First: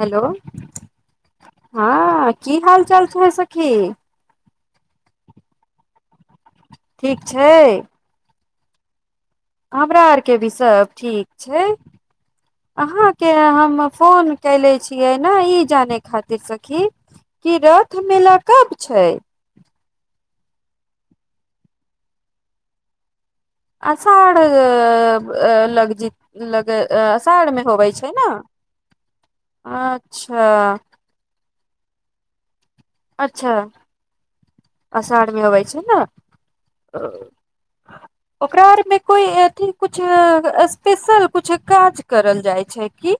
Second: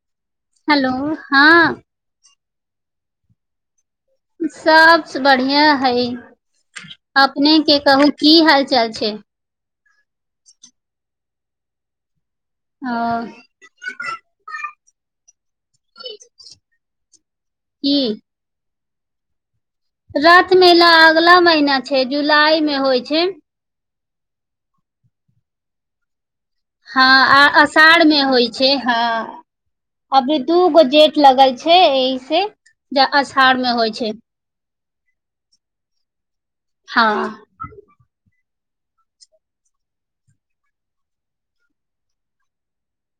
Hello hello हँ हँ की हाल चाल छै सखी सबसँ बढ़िया है ठीक छै अपने के कहू की हाल चल छै हमरा आरके भी सभ ठीक छै ओ अहाँके हम फोन कले छी छियै ने ई जाने खातिर सखी क की रथ मेल कब छै रत मेला अगला महिीना छै जुलाई मे होइ छै अ आ लगजीत हँ अषाढ़ मे ने होइ छै हँ अभ अच्छा दू गो जेठ लगल छै छै ई से जे अषाढ़ मे होइ छै अषाढ़मे होबै छै ने हँ ओकरा आरमे कोइ अथिी कुछु स्पेशल कुछु काज करल जाइ छै कि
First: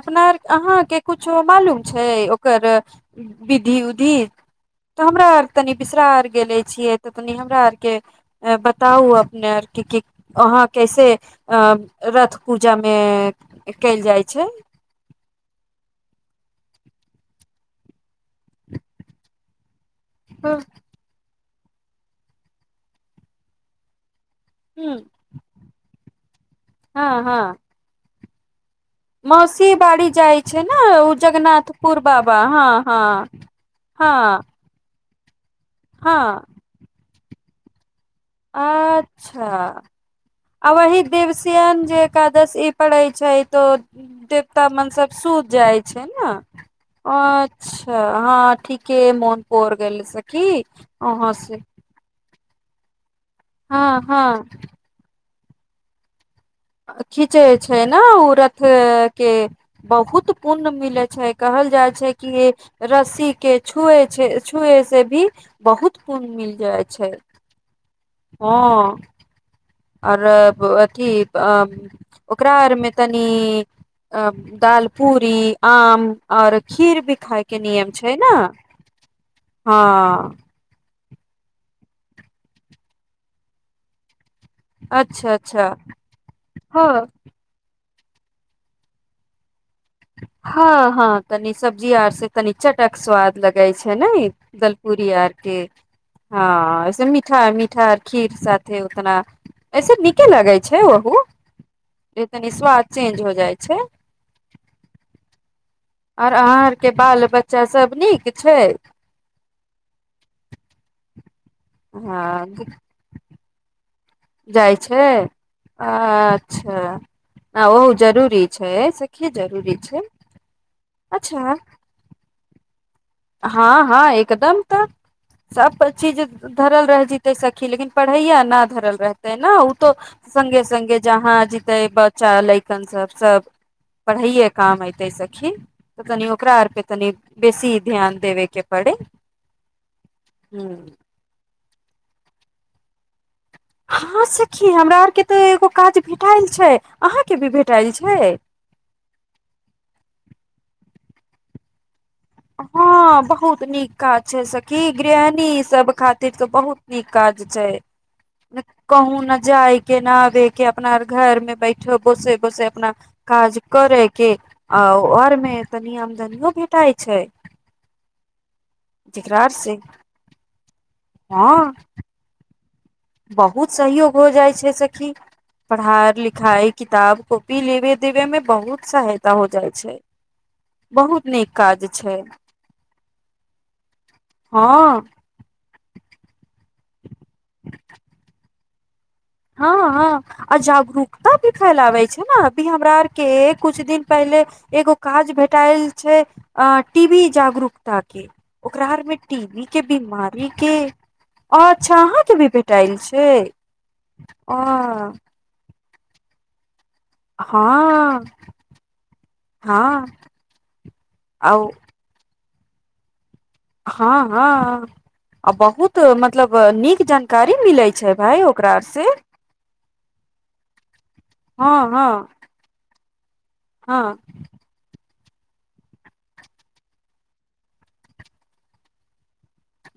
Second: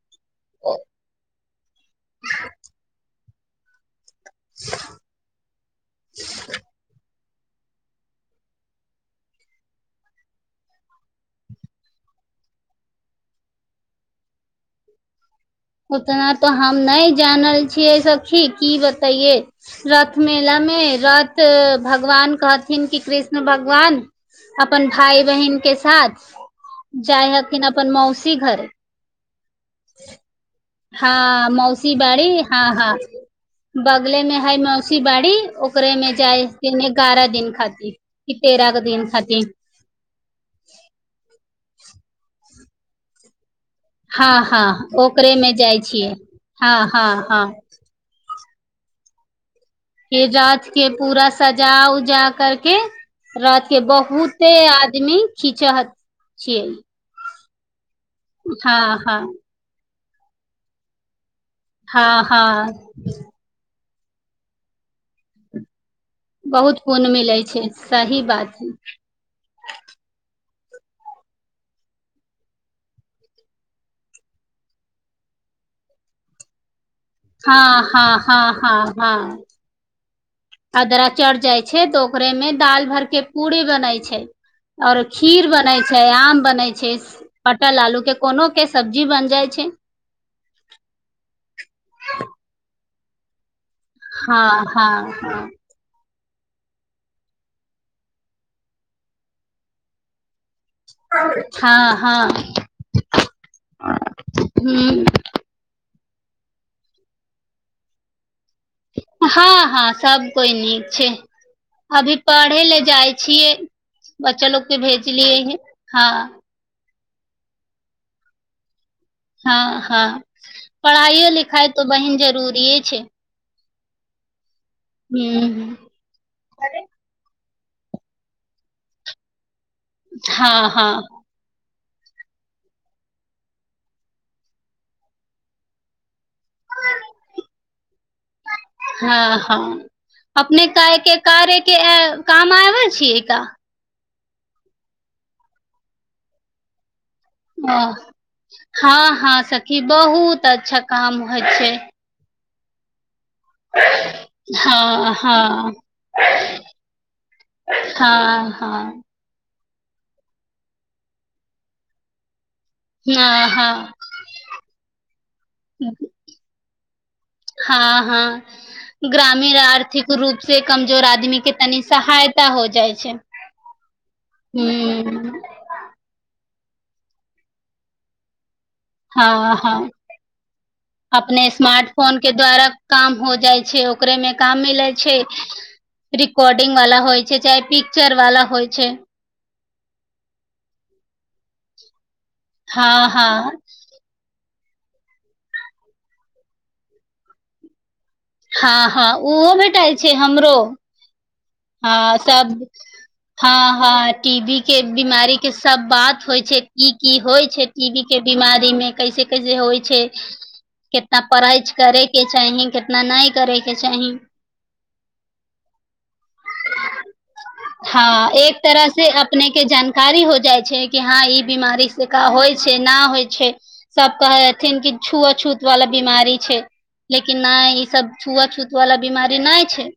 अपना अहाँ के कुछ मालूम छै ओकर विधि उधि तऽ हमरा बिसरा आर ग गेल छियै त तनि हमरा आरके बताउ अपने आरके अहाँ कैसे रथ पूजामे कयल जाइ छै उतना तऽ हम नहि जानल छियै सखी की बतैे रथ ह मेलामे रथ तऽ भगवान कहथिन कि कृष्ण भगवान अपन भाय बहिन के साथ जा हँ हँ ह की ने अपन मौसी सि घर मौसी बाड़ी जाइ छै ने ओ हँ मौसी जगनाथपुर बाबा बाड़ी हँ हँ हँ शिवड़ी ओकरेमे हँ जाइ न बारह दिन खातिर कि तेरह गो दिन अच्छा खातिर आ वही देवस सियान जे एकादश ई पढ़े छै तऽ हँ देवता हँ मन सब ओकरे सुत मे जाइ छै छियै ने हँ हँ हँ अच्छा ह ठीके मन के रात के पूरा सजा उजा कर क राजात के हँ हँ बहुते आदमी खिचहत खीचे छै ने ओ रथ हँ हँ के बहुत पुर्ण मिलै छै कहल जाय छै हँ कि हँ रस्सी के छुए छै छुए से भी बहुत पुण्य मिल बहुत जाइ छै पुण्य मिलै छै सही बात है हँ आओर अथ ओकरा आर मे तनी दाल पूरी आम आओर खीर भी हँ खायके नियम हँ छै ने हँ हँ हँ हँ अदराक चढ़ जाइ छै तऽ ओकरे में दालि भर के पूरी बनै छै आओर अच्छा खीर अच्छा बनै छै आम बनै छै हँ पटल आलू के कोनो के सब्जी बन जाइ छै हँ हँ तनी सब्जी आर से तनी चट क स्वाद लगै गय छै ने हँ हँ गलपूी आर के हँऐस मीठा मीठा खीर साथे उतना ऐसे नीके लगै छै छै ओह हँ जे हँ तनी स्वाद चेंज हो जाइ छै ह आर अहाँ आर के बाल बच्चा सब नीक छै हँ हँ सब कोइ नीक छै अभी पढ़ै हँ लए जाइ छियै बच्चा लोग जाइ के छै भेजलियै हे हँ अच्छा ह ओहु जरूरी छै सखी जरूरी हँ छै हँ पढ़ाइो अच्छा लिखाइ त बहिन जररीए छै हँ हँ एकदम तऽ ह सब चीज धरल रह जतै सखी लेकिन पढ़ैया न धरल रहते ने त सगे हँ सगे हँ जहाँ ज बच्चा लैकन सब सब पढ़ैए काम एते सखिन तऽ तनि ओकरा आर पे तनि बेसी ध्यान देबे के पड़े हँ हँ अपने ह काहे के कार्य के आएल काम आबे छियै क हँ सखी हमरा आर के तऽ एगो काज भेटाएल छै अहाँ के भी ओ भेटायल छै हँ हँ सखी बहुत अच्छा काम होय छै हँ बहुत बहुत नीक काज छै सखी हँ गृहणी ई हँ सब खातिर त बहुत नीक काज छै हँ हँ कहूं ने जाय केनाबे के अपना घर में बैठो कुछे कुछे अपना काज हँ करे के आ आर मे हँ तनी आमदनियो भेटाइ छै हँ हँ जेकरा ग्रामीण से आर्थिक रूप से कमजोर आदमी आदमी के हँ तनि सहायता हो जाइ छै बहुत सहयोग हो जाइ हूँ छै सखी पढ़ाइ लिखाइ किताब कॉपी लेबे देवे में बहुत सहायता हो हँ जाइ हँ छै बहुत अपने नीक काज स्मार्ट फोन छै के द्वारा काम हो जाइ छै ओकरे मे काम हँ मिलै छै रिकॉर्डिंग वाला होइ छै चाहे पिक्चर वाला होइ छै हँ हँ आजगरूकता फैलाबै छै ह न अभी हमरा हँ आरके हँ कुछ दिन पहिले एगो काज भेटएल छै अ टी बी जागरूकता के ओकरा हँ हँ हमे टी ओहो बी के भेटाइ छै बीमारी हमरो के अच्छा हँ अहाँके भी भेटायल छै टी अ बी के हँ बीमारीके सब बात होइ छै क की होइ छै टी बी के हँ बिीमारी मे कैसे कैसे होइ आ छै कितना पढ़े करे के चाही कितना नहि करे के चाही हँ हँ आ बहुत म हँ भाय एक ओकरा आर तरह से अपने के जानकारी हो जाइ छै कि हँ ई हँ बीमारी से हँ होइ छै ना होइ छै हँ सब कहैथिन कि छुआछूत वाला बीमारी छै लेकिन नहि ई सब छुआछूत वाला बीमारी देनाइ छै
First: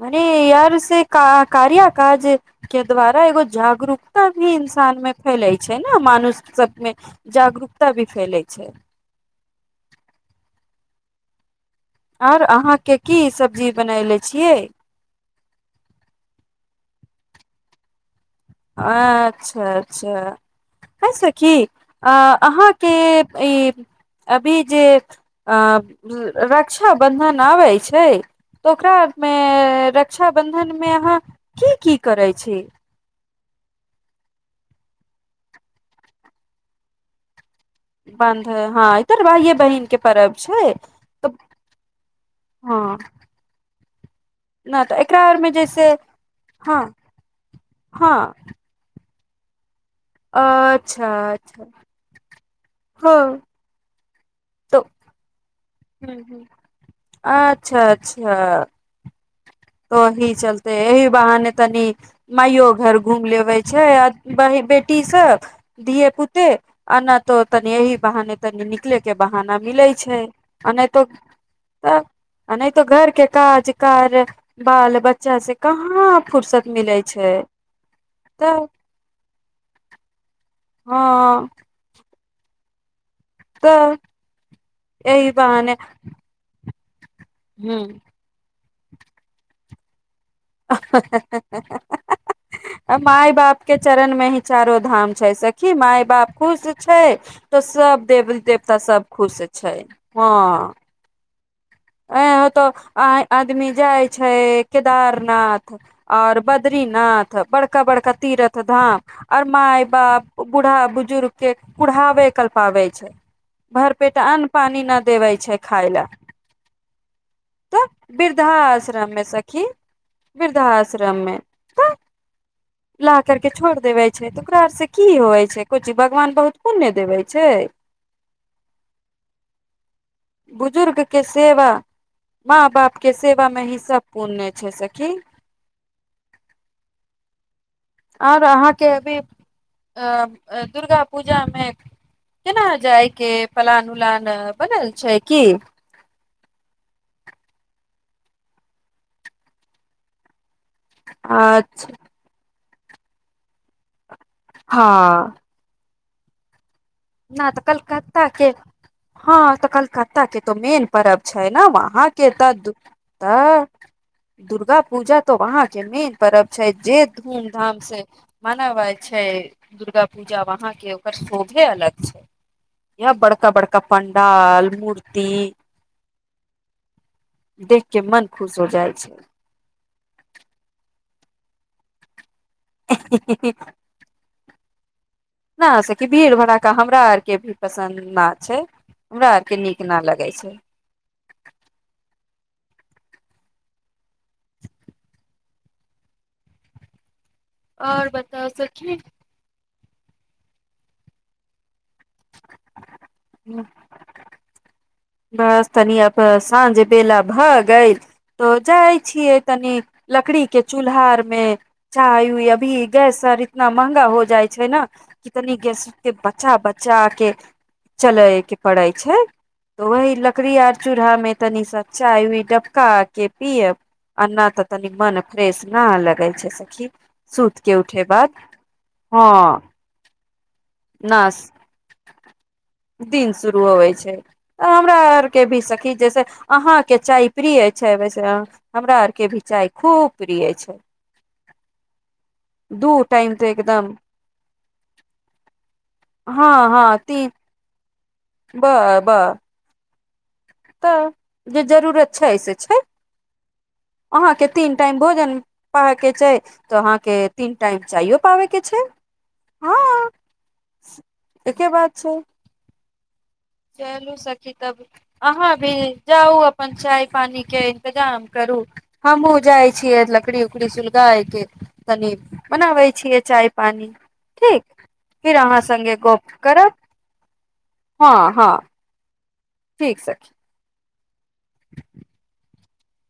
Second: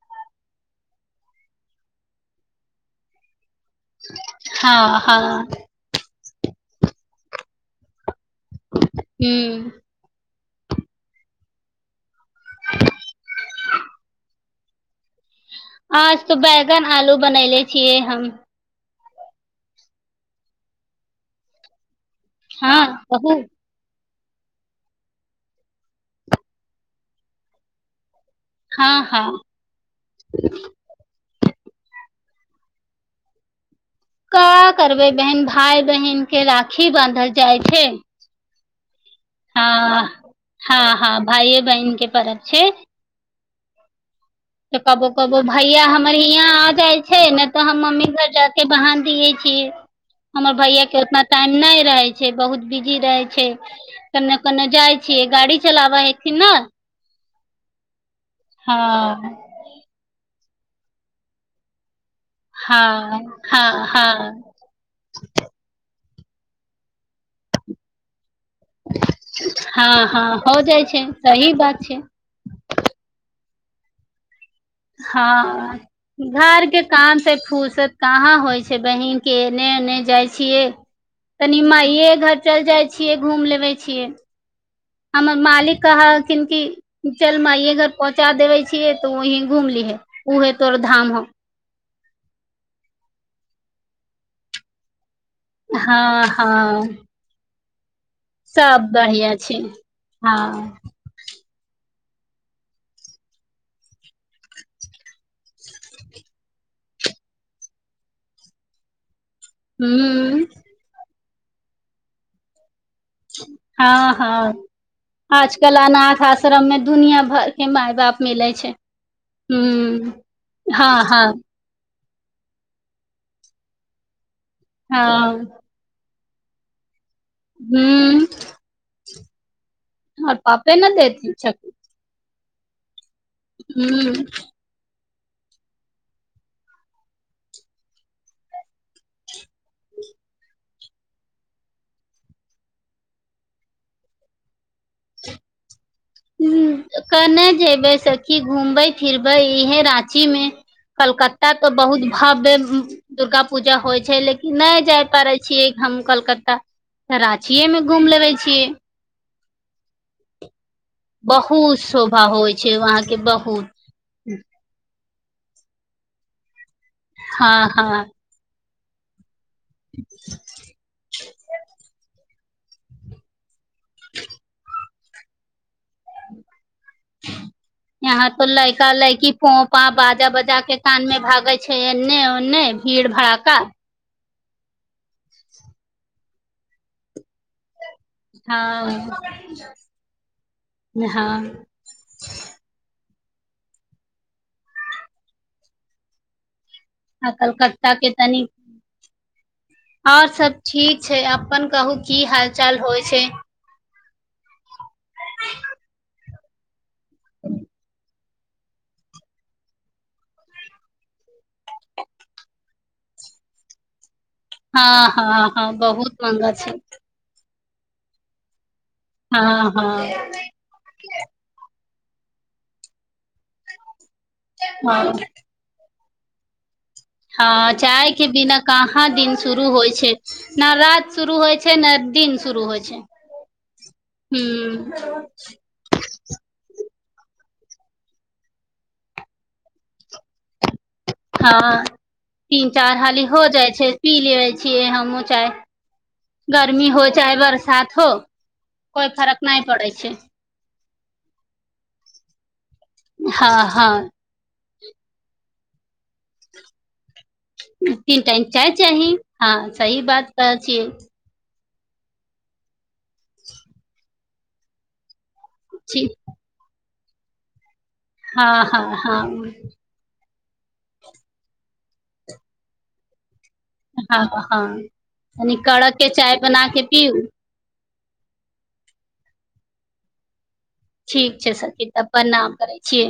मने यार से कार्य काज के द्वारा एगो जागरूकता भी इंसान हँ मे हँ फैले छै ने मानुष्य सब मे जागरूकता भी फैलै छै हूँ आर अहाँके की सब्जी बनयनेे छियै अज तऽ बैगन आलू बनले छियै हम अच्छा अच्छा खइस की अ हँ अहाँके कहू ई अभी जे अ रक्षा बंधन आबै छै तऽ हँ हँ ओकरामे रक्षाबन्धनमे अहाँ की की करै छी क करबै बहन भाय बहिन के राखी बानधल जाइ छै बान्ध हँ उत्तर भाइे बहिनक के हँ परर्ब छै हँ हँ त भाइये बहिन के परब छै हँ तऽ नहि कबो एकरा कबौ आरमे भैया जैसे हमर यहा आ हँ जाय छै ने तऽ हम मम्मी हँ घर जा के बान्हि दिये की हमर भैया के अच्छा ओतना टाइम अच्छा नहि रहै छै बहुत बिजी रहै हँ छै तने कने तऽ जाइ छियै गाड़ी चलाबा हेथिन न अच्छाा हँ तही चलते यही बहने तनी माइो घर हँ घुम लेवे हँ हँ छै बेटी सब धिय पुता अना तऽ तनि ही बहने तनी निकले के बहाना मिले हँ छै हँ हो आ जाइ नहि तो छै सही बात छै नहि तो घर के काज कार्य हँ घर के मिलै काम से छै फुर्सत कहाँ होइ तऽ छै बहिन के एने ओने जाइ छियै हँ तनी माये घर चल जाए छियै घूम लेबै तऽ छियै एहि हमर बहाने मालिक कह किन ई चल मइये घर पहुँचा देबै छिये त बहि घूम लिहे ओहे तोर धाम ह हउ माय बाप के चरण मे ही चारो धाम छै सखी माय हँ बाप खुश हँ छै त सब देवी देवता सब खुश छै हँ ए होतौ आ आदमी जाइ छै केदारनाथ आओर बद्रीनाथ बड़का बड़का तीर्थ धाम आओर माय हूँ बाप बूढ़ा बुजुर्ग के कुढ़बै कल्पाबै हँ हँ न देवे छै आजकल खाय ला अनाथ आश्रममे दुनिया भर के तऽ माय बाप मिलै छै वृद्धाश्रम मे हू सखी हँ हँ वृद्धाश्रम मे तऽ ला करके छोड़ देबै छै तो ओकरा अर से की होबै हँ छै भगान बहुत पुण्य देबै हूँ हमर पापे ने बुजुर्ग के देथिन सेवा माँ बाप के सेवा मे ही सब छथिन पूर्ण्य छै सखी आओर अहाँके अभी अ दुर्गा पूजा मे केना जाय के पलान उलान बनल छै की हू कने जेबै सखी घूमबै फिरबै इहे राँची मे कलकत्ता आ तऽ बहुत भव्य दुर्गा पूजा होइ छै लेकिन नहि हँ जाइ पड़ै छियै हम कलकत्ता तऽ न तऽ राचियेमे घूम कलकत्ता लेबै के छियै हँ तऽ कलकत्ता के तऽ मेन परब छै ने बहुत वहाँ शोभा के तऽ होइ छै वहां के तऽ बहुत दुर्गा पूजा त वहाँ के मेन परब छै जे धूम हँ धाम हँ से मनवइ छै दुर्गा पूजा वहां के ओकर शोभे अलग य बड़का बड़का क पण्डाल मूर्ति ती मन यहां तो खुश हो लइका जाइ छै लइकी पोपा बाजा बाजा के कान में भागे छै एने ओन्ने नहि भीड़ भड़ का न से कि भीड़ भड़ाका हमरा आर के भी पसन्द ना छै हँ हमरा आरके नीक ना लगै छै हँ आ कलकत्ता के आओर तनी सखी आओर सब ठीक छै अपन कहू की हालचाल होइ छै बस तनिए साँझ बेला भऽ ग‌इल तऽ जाइ छियै तनी लकड़ी के चूल्हा आर में चाय उ अभी गैस आर इतना महंगा हो जाइ छै ने हँ कि हँ तनी हँ गैस के बहुत महंगा बचा छै बचा के चलै के पड़ै छै हँ त वही हँ लकड़ी आर चूलहा मे तनी चाय भी डबका के पीअब अ ना त तनी हँ मन फरेस ना लगता कह छै सखी सुत हँ के उठे चाय के बाद बिना कहाँ दिन हँ शुरू होइ छै ने रात शुरू न होइ छै ने दिन शुरू होइ छै दिन शुरू होवे छै ह हमरा आर के भी सखी जैसे अहाँ के चाय प्रिय छै वैसे हमरा आर के भी चाय खूब प्रिय छै हँ तीन दू चार हाली टाइम हो तऽ जाइ छै एकदम पी लेै छियै हमहुूँ चाह हँ गर्मी हँ हो तीन चाहे बरसात हो ब कोइ ब फरक नहि पड़ै छै। तऽ जे जरूरत छै से छै हँ हँ अहाँके तीन टाइम भोजन ्पा हो के छै तऽ अहाँके तीन टाइम चायो तीन टाइम पाबे के चाय छै चाही हँ सही बात कह छियै एकके बात छै चलू सखी तब अहाँ भी जाउ अपन चाय पानि के इतजाम हँ करू हँ हमहुँ हँ जाइ छीियै लकड़ी पड़ीसलगााय के तनि बनाबे छियै चाय पानी ह ठीक फिर हँ अहाँ संगे कड़क के गप चाय बना करब के पीउ हँ हँ ठीक छै ठीक छै सकी तब प्रणाम करै छियै